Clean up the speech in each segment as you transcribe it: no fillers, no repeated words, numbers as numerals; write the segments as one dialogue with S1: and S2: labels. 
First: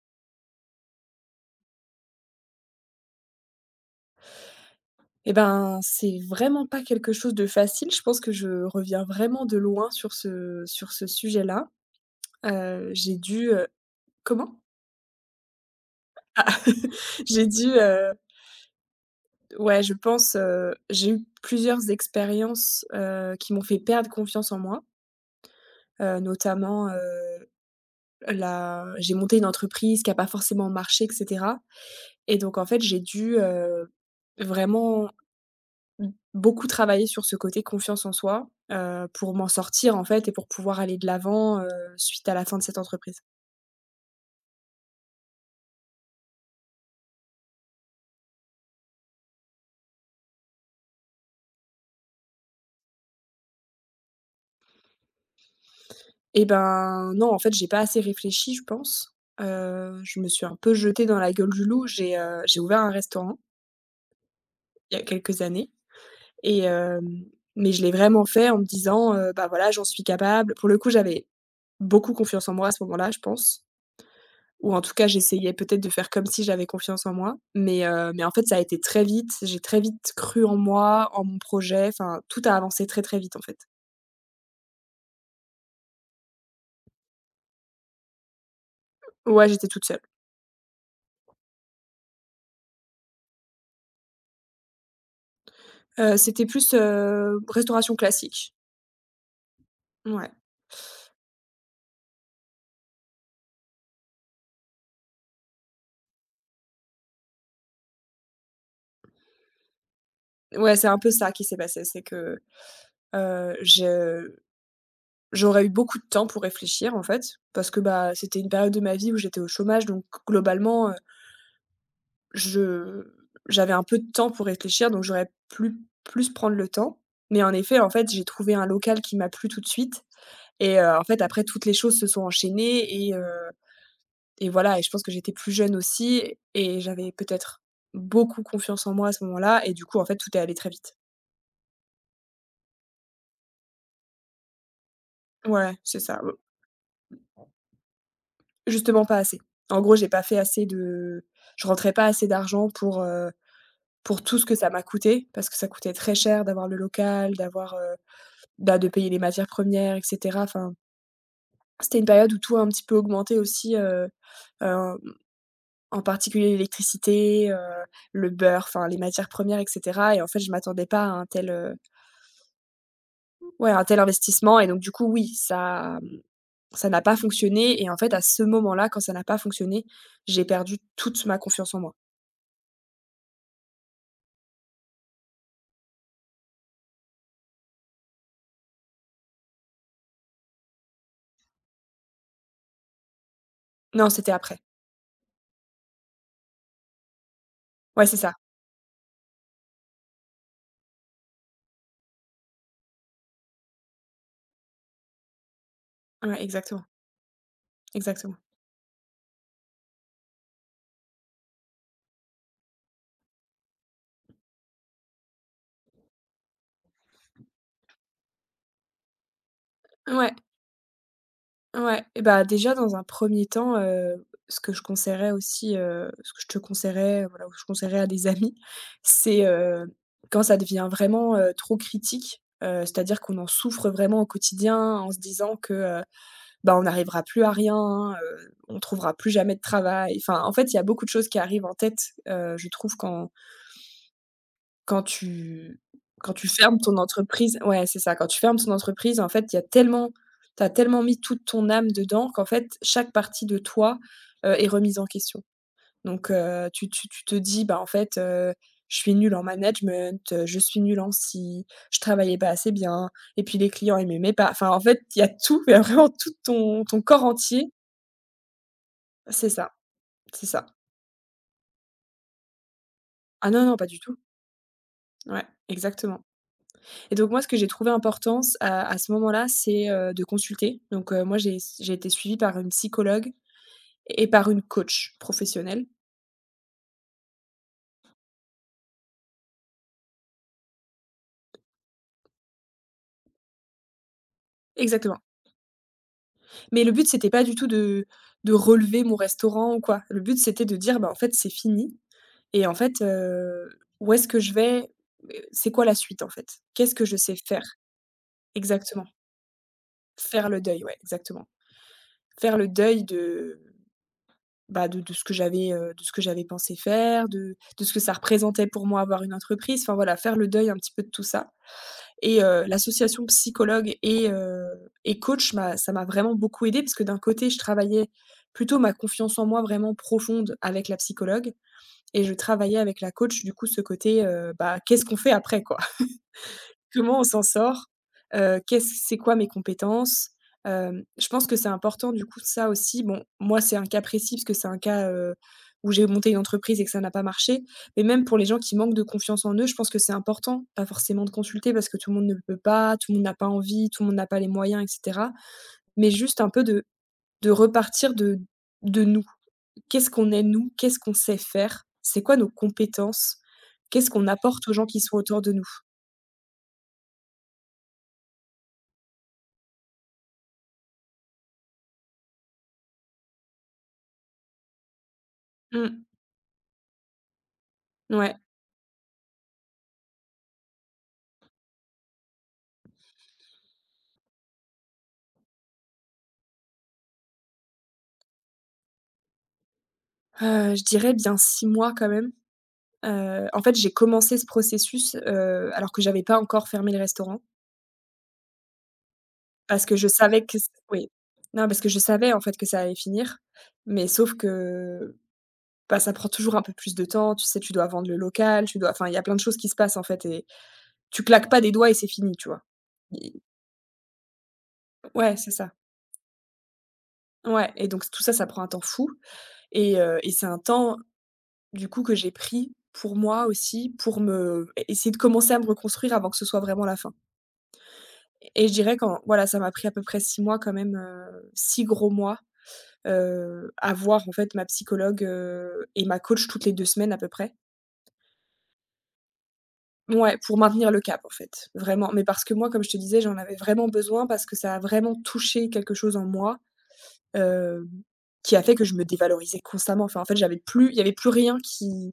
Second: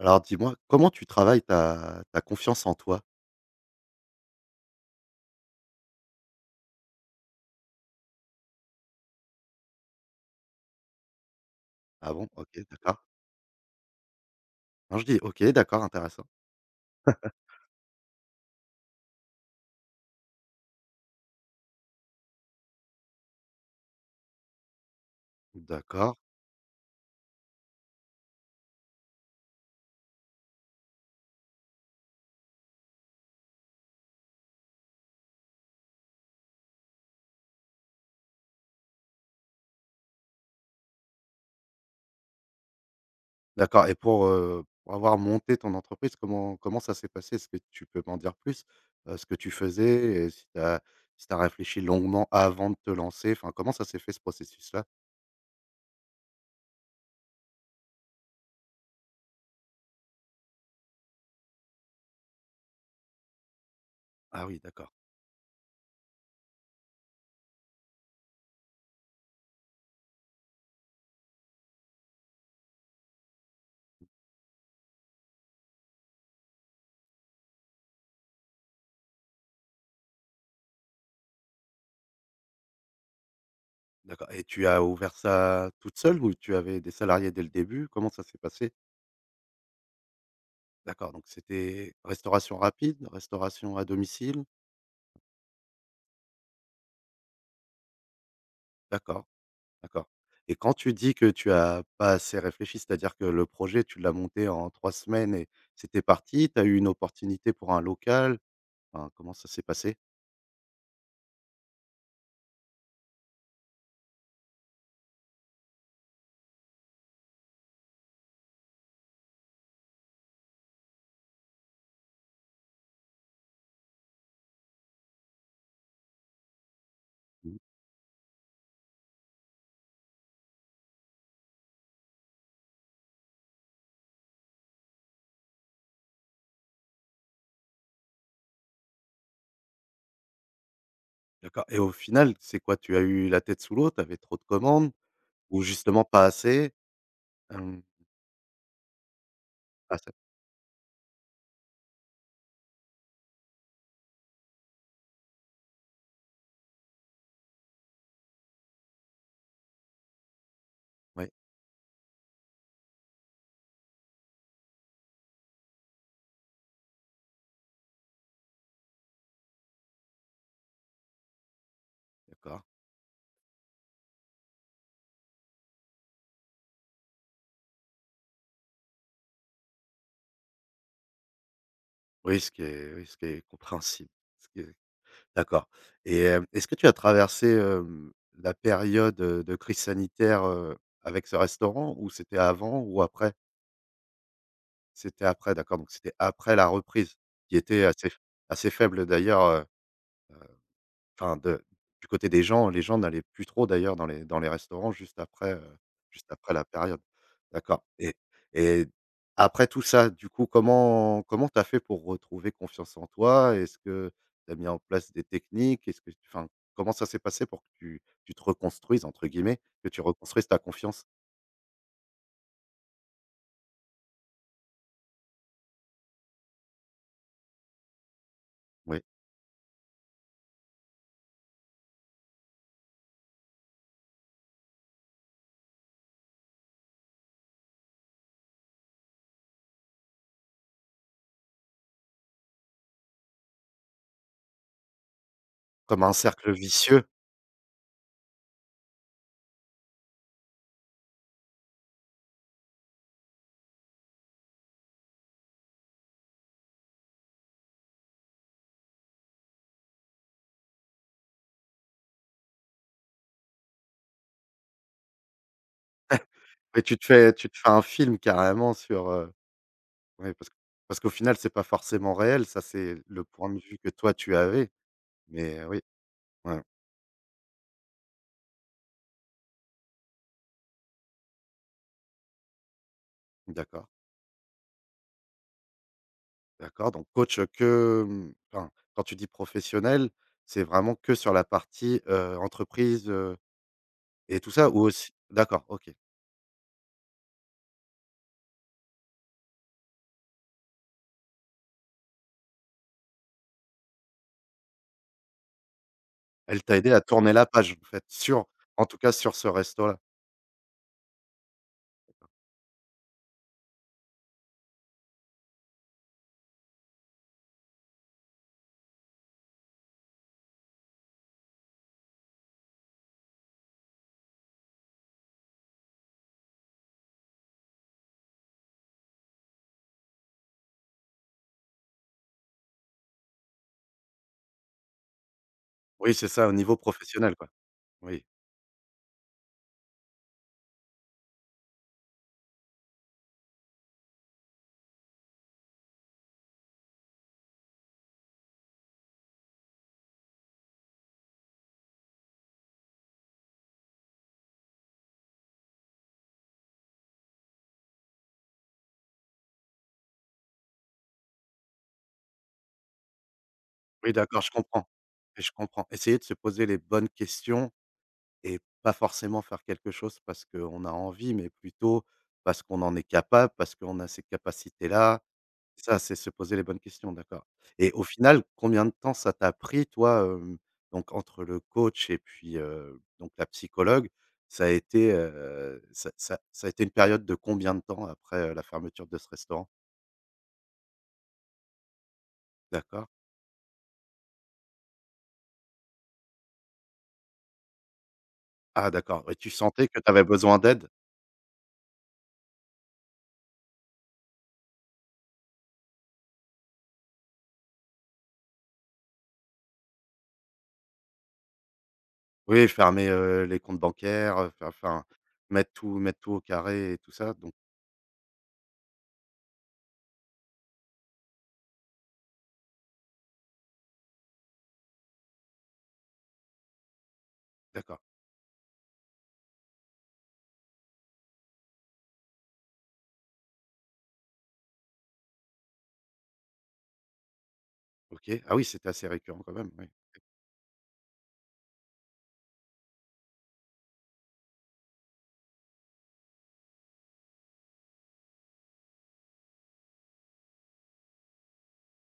S1: Alors dis-moi, comment tu travailles ta confiance en toi?
S2: Et ben, c'est vraiment pas quelque chose de facile. Je pense que je reviens vraiment de loin sur ce sujet-là.
S1: Ah bon? OK, d'accord.
S2: J'ai dû, comment?
S1: Non, je dis: «OK, d'accord, intéressant».
S2: J'ai dû, ouais, je pense, j'ai eu plusieurs expériences, qui m'ont fait perdre confiance en moi,
S1: D'accord,
S2: notamment, la j'ai monté une entreprise qui a pas forcément marché et cetera. Et donc en fait, j'ai dû, vraiment Mmh, beaucoup travaillé sur ce côté confiance en soi, pour m'en sortir, en fait, et pour pouvoir aller de l'avant, suite à la fin de cette entreprise.
S1: d'accord et pour avoir monté ton entreprise, comment ça s'est passé? Est-ce que tu peux m'en dire plus? Ce que tu faisais et si tu as si tu réfléchi longuement avant de te lancer, enfin, comment ça s'est fait ce processus-là?
S2: Et ben, non, en fait, j'ai pas assez réfléchi, je pense. Je me suis un peu jetée dans la gueule du loup. J'ai ouvert un restaurant
S1: Ah oui, d'accord,
S2: il y a quelques années et hem, mais je l'ai vraiment fait en me disant: «Bah, voilà, j'en suis capable». Pour le coup, j'avais beaucoup confiance en moi à ce moment-là, je pense. Ou en tout cas, j'essayais peut-être de faire comme si j'avais confiance en moi, mais en fait, ça a été très vite. J'ai très vite cru en moi, en mon projet, enfin, tout a avancé très, très vite, en fait.
S1: d'accord et tu as ouvert ça toute seule ou tu avais des salariés dès le début? Comment ça s'est passé?
S2: Ouais, j'étais toute seule.
S1: D'accord, donc c'était restauration rapide, restauration à domicile?
S2: C'était plus, restauration classique.
S1: D'accord. D'accord
S2: Ouais.
S1: et quand tu dis que tu as pas assez réfléchi, c'est-à-dire que le projet, tu l'as monté en 3 semaines et c'était parti, tu as eu une opportunité pour un local, enfin, comment ça s'est passé?
S2: Ouais, c'est un peu ça qui s'est passé, c'est que, je j'aurais eu beaucoup de temps pour réfléchir, en fait, parce que, bah, c'était une période de ma vie où j'étais au chômage, donc globalement, Je j'avais un peu de temps pour réfléchir, donc j'aurais plus prendre le temps. Mais en
S1: Mmh,
S2: effet, en fait, j'ai trouvé un local qui m'a plu tout de suite en fait, après toutes les choses se sont enchaînées et voilà. Et je pense que j'étais plus jeune aussi et j'avais peut-être beaucoup confiance en moi à ce moment-là et du coup, en fait, tout est allé très vite.
S1: d'accord et au final, c'est quoi? Tu as eu la tête sous l'eau, tu avais trop de commandes ou
S2: Ouais, c'est
S1: justement
S2: ça,
S1: pas assez? Hem,
S2: justement pas assez. En gros,
S1: ah
S2: j'ai
S1: ça
S2: pas fait assez de je rentrais pas assez d'argent pour tout ce que ça m'a coûté, parce que ça coûtait très cher d'avoir le local, d'avoir, bah, de payer les matières premières et cetera. Enfin,
S1: oui,
S2: c'était une période où tout a un petit peu augmenté aussi, hem, en particulier l'électricité, le beurre, enfin les matières premières et cetera. Et en fait, je m'attendais pas à un tel,
S1: d'accord.
S2: ouais, à un tel investissement. Et donc du coup, oui, ça n'a pas fonctionné et en fait, à ce moment-là, quand ça n'a pas fonctionné, j'ai perdu toute ma confiance en moi.
S1: Oui, ce qui est oui, ce qui est compréhensible, ce qui est d'accord et est-ce que tu as traversé, la période, de crise sanitaire, avec ce restaurant ou c'était avant ou après?
S2: Non, c'était après.
S1: C'était après, d'accord, donc c'était après la reprise qui était
S2: Ouais,
S1: assez
S2: c'est ça.
S1: assez faible d'ailleurs, enfin de du côté des gens, les gens n'allaient plus trop d'ailleurs dans les restaurants juste
S2: Ouais,
S1: après la
S2: exactement,
S1: période. D'accord et
S2: exactement.
S1: et après tout ça, du coup, comment t'as fait pour retrouver confiance en toi? Est-ce que t'as mis en place des techniques? Est-ce que enfin, comment ça s'est passé pour que tu te «reconstruises» entre guillemets, que tu
S2: Ouais.
S1: reconstruises ta confiance?
S2: Ouais et bah, déjà dans un premier temps, ce que je conseillerais aussi, ce que je te conseillerais, voilà, ou je conseillerais à des amis,
S1: Oui,
S2: c'est, quand ça devient vraiment, trop critique, c'est-à-dire qu'on en souffre vraiment au quotidien en se disant que, bah, on n'arrivera plus à rien, on trouvera plus jamais de travail. Enfin, en fait, il y a beaucoup de choses qui arrivent en tête, je trouve quand tu
S1: comme un
S2: quand tu
S1: cercle
S2: fermes ton
S1: vicieux
S2: entreprise, ouais, c'est ça, quand tu fermes ton entreprise, en fait, il y a tellement tu as tellement mis toute ton âme dedans qu'en fait, chaque partie de toi, est remise en question. Donc tu te dis: «Bah, en fait, je suis nulle en management, je suis nulle en ci, je travaillais pas assez bien et puis les clients, ils m'aimaient pas». Enfin, en fait, il y a tout, il y a vraiment tout
S1: et
S2: ton
S1: tu
S2: ton
S1: te
S2: corps
S1: fais tu te fais
S2: entier.
S1: un film carrément sur,
S2: C'est ça,
S1: Ouais,
S2: c'est
S1: parce que
S2: ça.
S1: parce qu'au final, c'est pas forcément réel, ça, c'est le point
S2: Ah
S1: de
S2: non, non,
S1: vue
S2: pas
S1: que
S2: du
S1: toi
S2: tout.
S1: tu avais,
S2: Ouais,
S1: mais oui,
S2: exactement.
S1: ouais,
S2: Et donc moi, ce que j'ai trouvé important c à ce moment-là, c'est, de consulter. Donc moi, j'ai été suivie par une psychologue
S1: d'accord,
S2: et par une coach professionnelle.
S1: d'accord, donc coach, que, mmh, enfin, quand tu dis professionnel, c'est vraiment que sur la partie, entreprise, et tout ça? Ou aussi
S2: Exactement.
S1: d'accord, OK.
S2: Mais le but, c'était pas du tout de relever mon restaurant ou quoi. Le but, c'était de dire: «Bah, en fait, c'est fini et en fait, où est-ce que je vais? C'est quoi la suite, en fait?
S1: Elle t'a aidé
S2: Qu'est-ce
S1: à
S2: que je
S1: tourner
S2: sais
S1: la
S2: faire?»
S1: page, en fait, sur en tout
S2: Exactement.
S1: cas sur ce resto-là?
S2: Faire le deuil, ouais, exactement. Faire le deuil de, bah, de ce que j'avais, de ce que j'avais pensé faire, de ce que ça représentait pour moi avoir une entreprise, enfin voilà, faire le deuil un petit peu de tout ça. L'association psychologue et coach m'a ça m'a vraiment beaucoup aidée parce que d'un côté, je travaillais plutôt ma confiance en moi vraiment profonde avec la psychologue et je travaillais avec la coach, du coup, ce côté, bah, qu'est-ce qu'on fait après, quoi?
S1: Oui, c'est ça, au niveau
S2: Comment on
S1: professionnel,
S2: s'en
S1: quoi.
S2: sort?
S1: Oui,
S2: Qu'est-ce C'est quoi mes compétences? Je pense que c'est important du coup ça aussi. Bon, moi c'est un cas précis parce que c'est un cas, où j'ai monté une entreprise et que ça n'a pas marché. Mais même pour les gens qui manquent de confiance en eux, je pense que c'est important, pas forcément de consulter parce que tout le monde ne peut pas, tout le monde n'a pas envie, tout le monde n'a pas les moyens et cetera. Mais juste un peu de repartir de nous. Qu'est-ce qu'on est nous? Qu'est-ce qu'on sait faire? C'est quoi nos compétences? Qu'est-ce
S1: oui,
S2: qu'on
S1: d'accord, je
S2: apporte aux gens
S1: comprends
S2: qui sont autour
S1: et je
S2: de nous?
S1: comprends. Essayer de se poser les bonnes questions. Et pas forcément faire quelque chose parce qu'on a envie, mais plutôt parce qu'on en est capable, parce qu'on a ces capacités-là.
S2: Mmh,
S1: Ça, c'est se poser les bonnes questions, d'accord. Et au
S2: ouais.
S1: final, combien de temps ça t'a pris, toi, donc entre le coach et puis, donc la psychologue, ça a été, ça ça a été une période de combien de temps après, la fermeture de ce restaurant?
S2: Je dirais bien 6 mois quand même.
S1: D'accord.
S2: En fait, j'ai commencé ce processus, alors que j'avais pas encore fermé le restaurant
S1: Ah d'accord, et tu
S2: parce
S1: sentais
S2: que
S1: que tu
S2: je
S1: avais
S2: savais que
S1: besoin
S2: c
S1: d'aide?
S2: oui. Non, parce que je savais en fait que ça allait finir, mais sauf que, bah, ça prend toujours un peu plus de temps. Tu sais, tu dois vendre le local, tu dois enfin, il y a plein de choses qui se passent en fait et tu claques pas des doigts et c'est fini, tu vois?
S1: Oui, fermer,
S2: I
S1: les comptes bancaires, enfin,
S2: Ouais, c'est
S1: mettre
S2: ça.
S1: tout mettre tout au carré et tout ça, donc
S2: Ouais et donc tout ça, ça prend un temps fou et c'est un temps du coup que j'ai pris pour moi aussi, pour me e essayer de commencer à me reconstruire avant que ce soit vraiment la fin.
S1: d'accord.
S2: Et je dirais qu'en voilà, ça m'a pris à peu près 6 mois quand même, 6 gros mois, à voir en fait ma psychologue, et ma coach toutes les 2 semaines à peu près.
S1: OK. Ah oui, c'était assez récurrent quand même, oui.
S2: Ouais, pour maintenir le cap en fait, vraiment. Mais parce que moi, comme je te disais, j'en avais vraiment besoin parce que ça a vraiment touché quelque chose en moi, heu, qui a fait que je me dévalorisais constamment. Enfin, en fait, j'avais plus il y avait plus rien qui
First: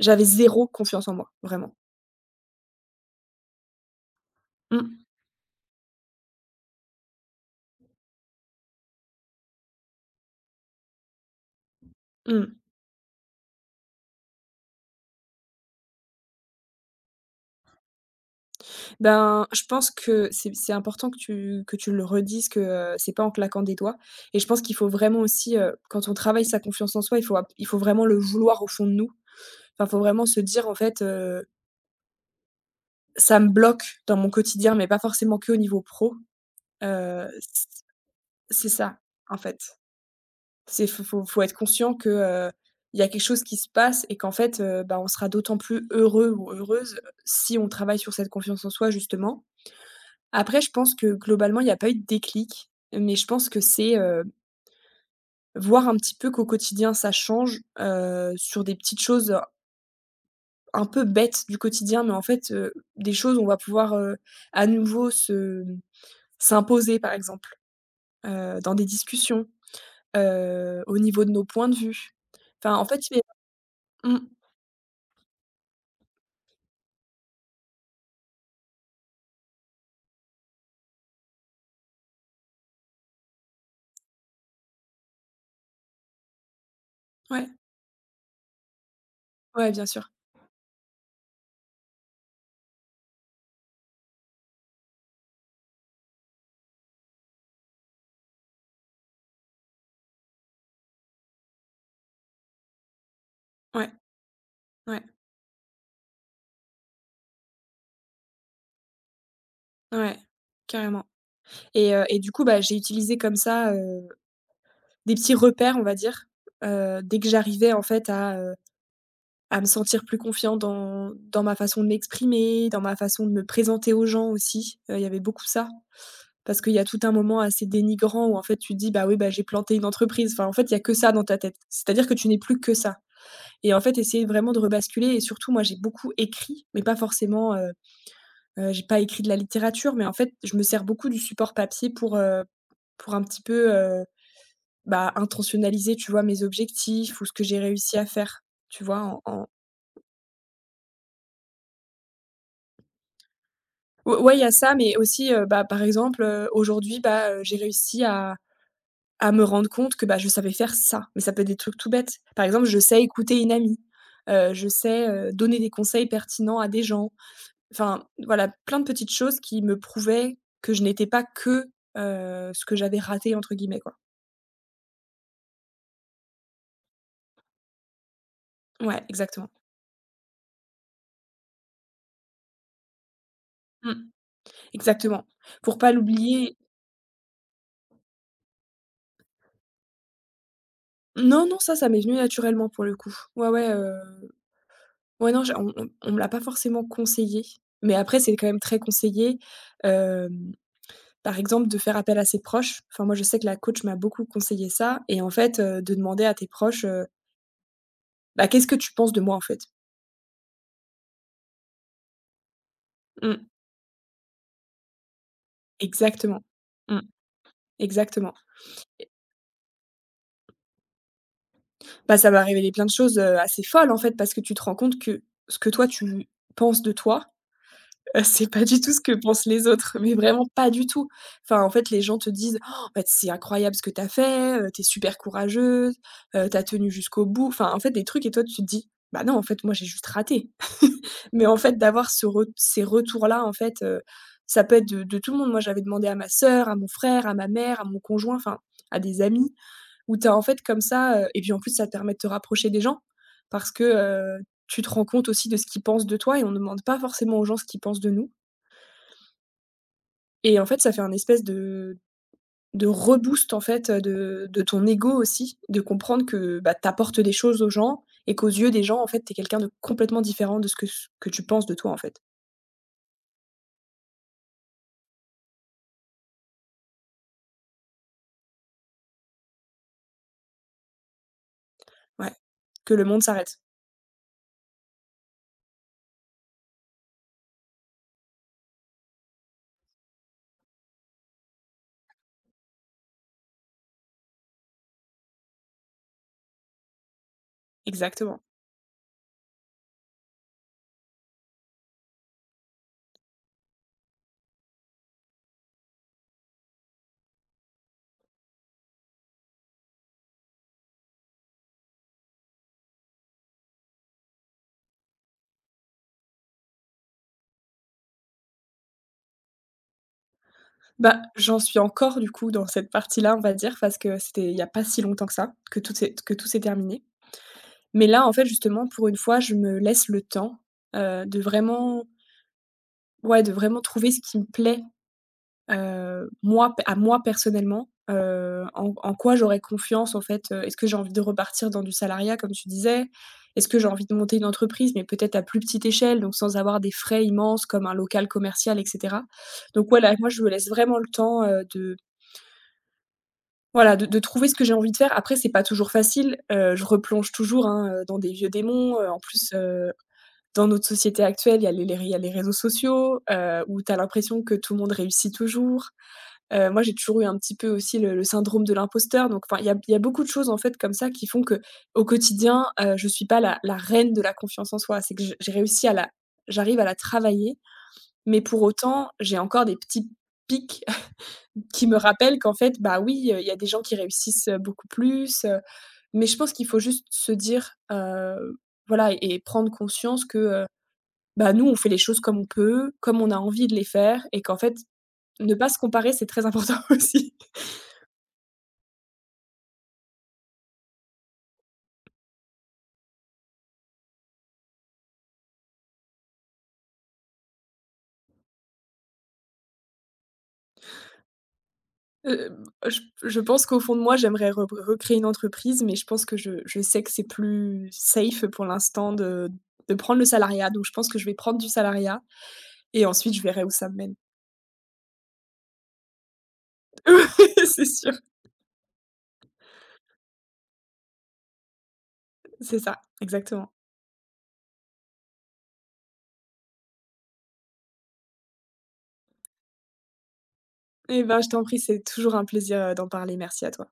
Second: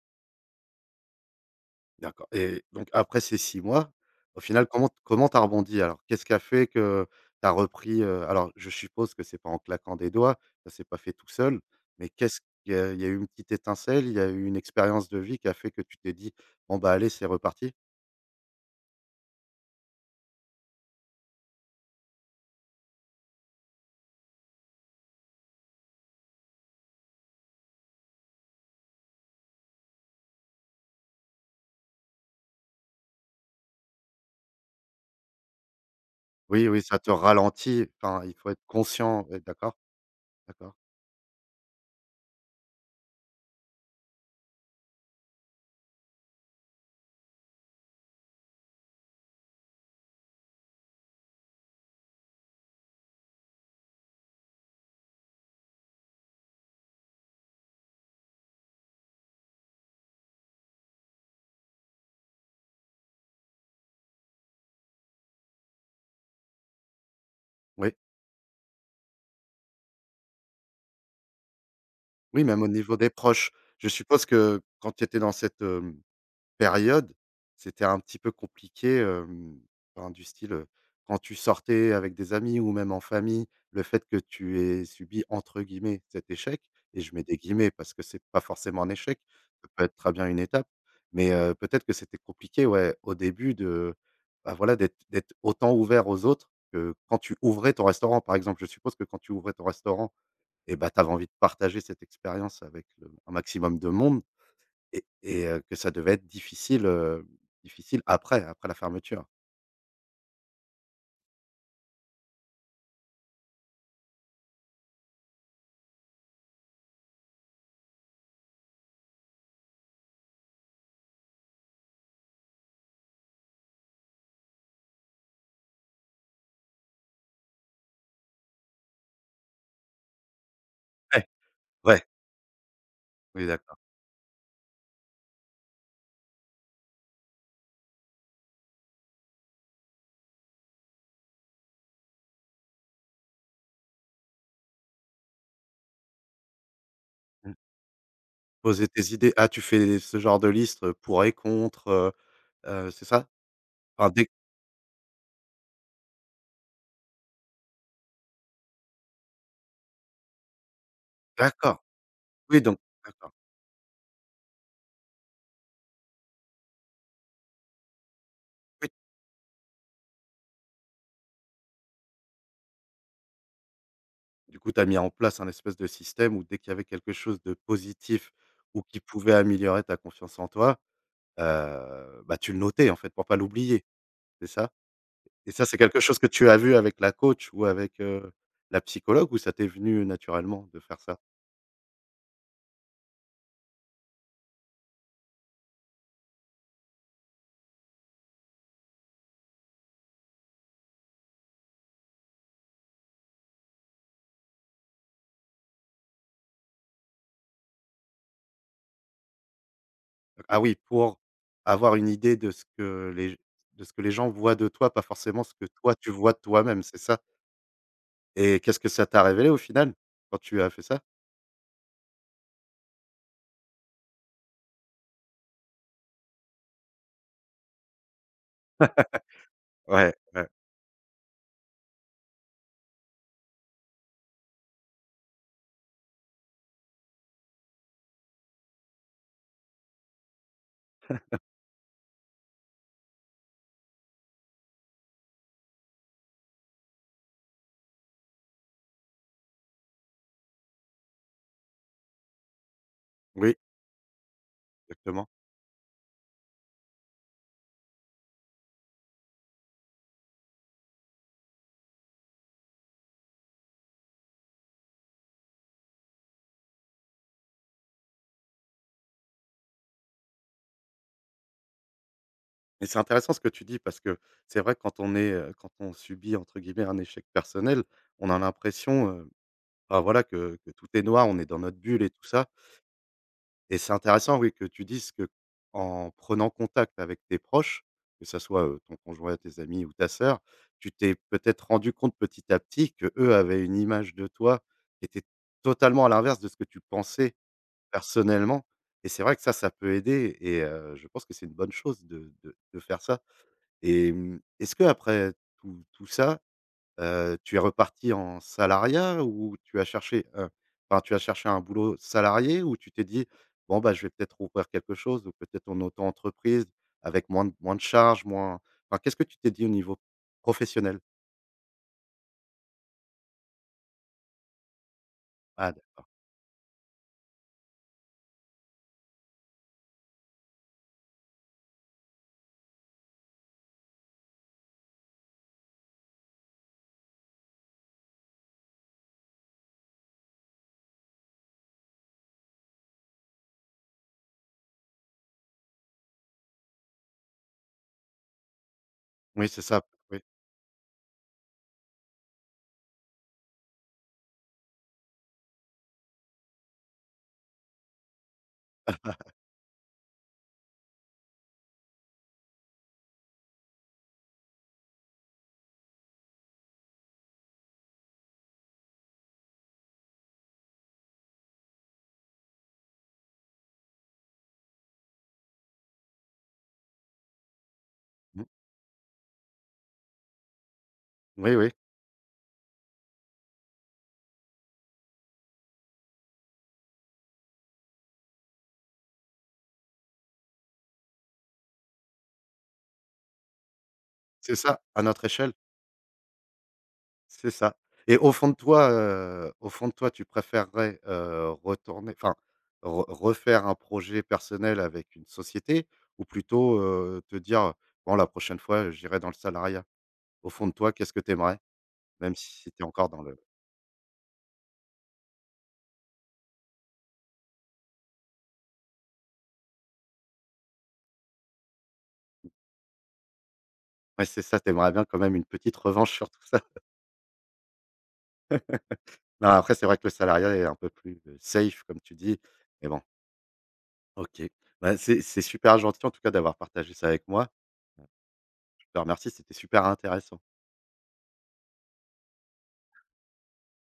S2: j'avais zéro confiance en moi, vraiment.
S1: D'accord et donc après ces 6 mois, au final, comment
S2: Mmh.
S1: comment tu as rebondi alors? Qu'est-ce qui a fait que tu as repris, alors je suppose que c'est pas en claquant des doigts, ça s'est pas fait tout seul, mais qu'est-ce
S2: Mmh.
S1: qu'il y a il y a eu une petite étincelle, il y a eu une expérience de vie qui a fait que tu t'es dit: «Bon bah allez, c'est reparti»?
S2: Ben, je pense que c'est important que tu le redises, que, c'est pas en claquant des doigts et je pense qu'il faut vraiment aussi, quand on travaille sa confiance en soi, il faut vraiment le vouloir au fond de nous. Enfin, faut vraiment se dire, en fait: «Ça me bloque dans mon quotidien», mais pas forcément que au niveau pro.
S1: Oui, oui, ça te
S2: Heu, c
S1: ralentit, enfin il faut être
S2: c'est ça,
S1: conscient,
S2: en
S1: oui, d'accord,
S2: fait.
S1: d'accord.
S2: C'est faut faut faut être conscient que, heu, il y a quelque chose qui se passe et qu'en fait, bah, on sera d'autant plus heureux ou heureuse si on travaille sur cette confiance en soi, justement. Après, je pense que globalement, il n'y a pas eu de déclic, mais je pense que c'est, voir un petit peu qu'au quotidien ça change, sur des petites choses, un peu bêtes du quotidien, mais en fait, des choses où on va pouvoir, à nouveau se s'imposer par exemple,
S1: Oui,
S2: dans des discussions, au niveau de nos points de vue.
S1: oui, même au
S2: Enfin, en
S1: niveau
S2: fait,
S1: des proches. Je
S2: mmh,
S1: suppose que quand tu étais dans cette, hem période, c'était un petit peu compliqué, enfin, du style, quand tu sortais avec des amis ou même en famille, le fait que tu aies subi entre guillemets «cet échec» et je mets des
S2: ouais,
S1: guillemets parce que c'est pas forcément un échec, ça
S2: ouais,
S1: peut
S2: bien
S1: être
S2: sûr.
S1: très bien une étape, mais peut-être que c'était compliqué, ouais, au début de, bah, voilà, d'être autant ouvert aux autres que quand tu ouvrais ton restaurant, par exemple. Je suppose que quand tu ouvrais ton restaurant et bah, tu avais envie de partager cette expérience avec, un maximum de
S2: Ouais,
S1: monde.
S2: ouais,
S1: Et que ça devait être difficile, difficile après après la fermeture?
S2: ouais, carrément et du coup, bah, j'ai utilisé comme ça, des petits repères, on va dire, dès que j'arrivais en fait à me sentir plus confiant dans ma façon de m'exprimer, dans ma façon de me présenter aux gens aussi, il y avait beaucoup ça. Parce qu'il y a tout un moment assez dénigrant où en fait tu te dis: «Bah oui, bah, j'ai planté une entreprise». Enfin en fait, il y a que ça dans
S1: Ouais,
S2: ta tête.
S1: ouais.
S2: C'est-à-dire que tu n'es plus que ça
S1: Oui,
S2: et
S1: d'accord.
S2: en fait, essayer vraiment de rebasculer et surtout moi, j'ai beaucoup écrit, mais pas forcément, j'ai pas écrit de la littérature, mais en fait, je me sers beaucoup du support papier pour un petit peu, bah, intentionnaliser, tu vois, mes objectifs ou ce que
S1: Mmh.
S2: j'ai réussi à faire, tu
S1: Poser
S2: vois?
S1: tes
S2: En
S1: idées.
S2: en
S1: Ah, tu fais ce genre de liste, pour et contre, c'est ça? Enfin,
S2: ou
S1: dès
S2: ouais, il y a ça, mais aussi, bah, par exemple, aujourd'hui, bah, j'ai réussi à me rendre compte que, bah, je savais faire ça, mais ça peut être des trucs
S1: d'accord,
S2: tout bêtes. Par
S1: oui,
S2: exemple,
S1: donc
S2: je sais
S1: d'accord,
S2: écouter une amie, je sais, donner des conseils pertinents à des gens. Enfin, voilà, plein de
S1: oui.
S2: petites choses qui me prouvaient que je n'étais pas que, ce que j'avais «raté» entre guillemets, quoi.
S1: Du coup, tu as mis en place un espèce de système où dès qu'il y avait quelque chose de positif ou qui
S2: Ouais,
S1: pouvait
S2: exactement.
S1: améliorer ta confiance en toi, bah, tu le notais, en fait, pour pas l'oublier,
S2: Mmh.
S1: c'est ça?
S2: Exactement.
S1: Et ça, c'est
S2: Pour pas
S1: quelque chose que tu
S2: l'oublier.
S1: as vu avec la coach ou avec, la psychologue ou ça t'est venu naturellement de faire ça?
S2: Non, non, ça m'est venu naturellement pour le coup. Ouais, ouais, ouais, non, j'ai on me l'a pas forcément conseillé, mais après c'est quand même très conseillé, hem, par exemple, de faire appel à ses proches. Enfin, moi, je sais que la coach m'a beaucoup conseillé ça et en fait, de demander à tes proches, «Bah, qu'est-ce que tu penses de moi, en fait?»
S1: Ah oui, pour avoir une idée de ce que les
S2: Mmh,
S1: de ce que les gens voient de toi, pas forcément ce que toi tu vois de
S2: exactement.
S1: toi-même, c'est
S2: Mmh,
S1: ça?
S2: exactement.
S1: Et qu'est-ce que ça
S2: Et
S1: t'a révélé au final, quand tu as fait ça?
S2: bah, ça m'a révélé plein de choses, assez folles, en fait, parce que tu te rends compte que ce que toi tu penses de toi, c'est pas du tout ce que pensent les autres,
S1: Ouais,
S2: mais vraiment
S1: ouais.
S2: pas du tout. Enfin, en fait, les gens te disent: «Oh, bah, c'est incroyable ce que tu as fait, tu es super courageuse, tu as tenu jusqu'au bout». Enfin, en fait, des trucs et toi, tu te dis: «Bah, non, en fait, moi, j'ai juste raté». Mais en fait, d'avoir ce ret ces retours-là, en fait, ça peut être de tout le monde. Moi, j'avais demandé à ma sœur, à mon frère, à ma mère, à mon conjoint, enfin, à des amis où tu as, en fait, comme ça, heu, et puis, en plus, ça te permet de te rapprocher des gens
S1: Oui,
S2: parce que, tu te rends
S1: exactement.
S2: compte aussi de ce qu'ils pensent de toi et on demande pas forcément aux gens ce qu'ils pensent de nous. Et en fait, ça fait un espèce de reboost en fait, de ton ego aussi, de comprendre que, bah, tu apportes des choses aux gens et qu'aux yeux des gens, en fait, tu es quelqu'un de complètement différent de ce que tu penses de toi, en fait.
S1: Et c'est intéressant ce que tu dis parce que c'est vrai que quand on est, quand on subit entre guillemets «un échec personnel», on a l'impression, bah, voilà que tout est noir, on est dans notre bulle et tout
S2: Ouais,
S1: ça.
S2: que le monde s'arrête.
S1: Et c'est intéressant, oui, que tu dises que en prenant contact avec tes proches, que ça soit, ton conjoint, tes amis ou ta sœur, tu t'es peut-être rendu compte petit à petit que eux avaient une image de toi qui était totalement à l'inverse de ce que tu pensais
S2: Exactement.
S1: personnellement et c'est vrai que ça peut aider et je pense que c'est une bonne chose de de faire ça et mmh, est-ce que après tout ça, tu es reparti en salariat ou tu as cherché, enfin, tu as cherché un boulot salarié ou tu t'es dit: «Bon, bah, je vais peut-être ouvrir quelque chose» ou peut-être en auto-entreprise avec moins de charges, moins enfin, qu'est-ce que tu t'es dit au niveau professionnel?
S2: Bah, j'en suis encore du coup dans cette partie-là, on va dire, parce que c'était il y a pas si longtemps que ça,
S1: Ah, d
S2: que tout s'est terminé. Mais là, en fait, justement, pour une fois, je me laisse le temps, de vraiment, ouais, de vraiment trouver ce qui me plaît. Moi, à moi personnellement, en quoi j'aurais confiance en fait, heu? Est-ce que j'ai envie de repartir dans du salariat comme tu disais? Est-ce que j'ai envie de monter une entreprise mais peut-être à plus petite échelle, donc sans avoir des frais immenses comme un local commercial et cetera?
S1: Oui, c'est ça,
S2: Donc voilà,
S1: oui.
S2: moi je me laisse vraiment le temps, de voilà, de trouver ce que j'ai envie de faire. Après c'est pas toujours facile, je replonge toujours, hein, dans des vieux démons, en plus, dans notre société actuelle, il y a les il y a les réseaux sociaux, où tu as l'impression que tout le monde réussit toujours. Moi, j'ai toujours eu un petit peu aussi le syndrome de l'imposteur, donc enfin, il y a beaucoup de choses, en fait, comme ça qui font que, au quotidien, je suis pas la reine de la confiance en soi. C'est que je j'ai réussi à la J'arrive à la travailler, mais
S1: Mmh.
S2: pour autant, j'ai encore des petits pics
S1: Oui, oui,
S2: qui me rappellent qu'en fait, bah, oui, il y a des gens qui réussissent, beaucoup plus, mais je pense qu'il faut juste se dire, voilà, et prendre conscience que, bah, nous, on fait les choses comme on peut, comme on a envie de les faire et
S1: c'est
S2: qu'en fait,
S1: ça, à notre échelle.
S2: ne pas se comparer, c'est très important aussi.
S1: C'est ça et au fond de toi, au fond de toi, tu préférerais, retourner enfin, re refaire un projet personnel avec une société ou plutôt, te dire: «Bon, la prochaine fois, j'irai dans le salariat»? Au fond de toi, qu'est-ce que tu aimerais? Même si tu es
S2: Je
S1: encore dans le
S2: je pense qu'au fond de moi, j'aimerais re recréer une entreprise, mais je pense que je sais que c'est plus safe pour l'instant de prendre le salariat, donc je pense que je vais prendre du salariat et ensuite je verrai où ça me mène.
S1: ouais, c'est ça, tu aimerais bien quand même une petite revanche sur tout ça.
S2: C'est sûr,
S1: Non, après, c'est vrai que le salariat est un peu plus, safe comme tu dis,
S2: c'est
S1: mais
S2: ça,
S1: bon,
S2: exactement.
S1: OK. Bah, c'est super gentil en tout cas d'avoir partagé ça avec moi. Je te remercie, c'était super intéressant.
S2: Eh ben, je t'en prie, c'est toujours un plaisir, d'en parler. Merci à toi.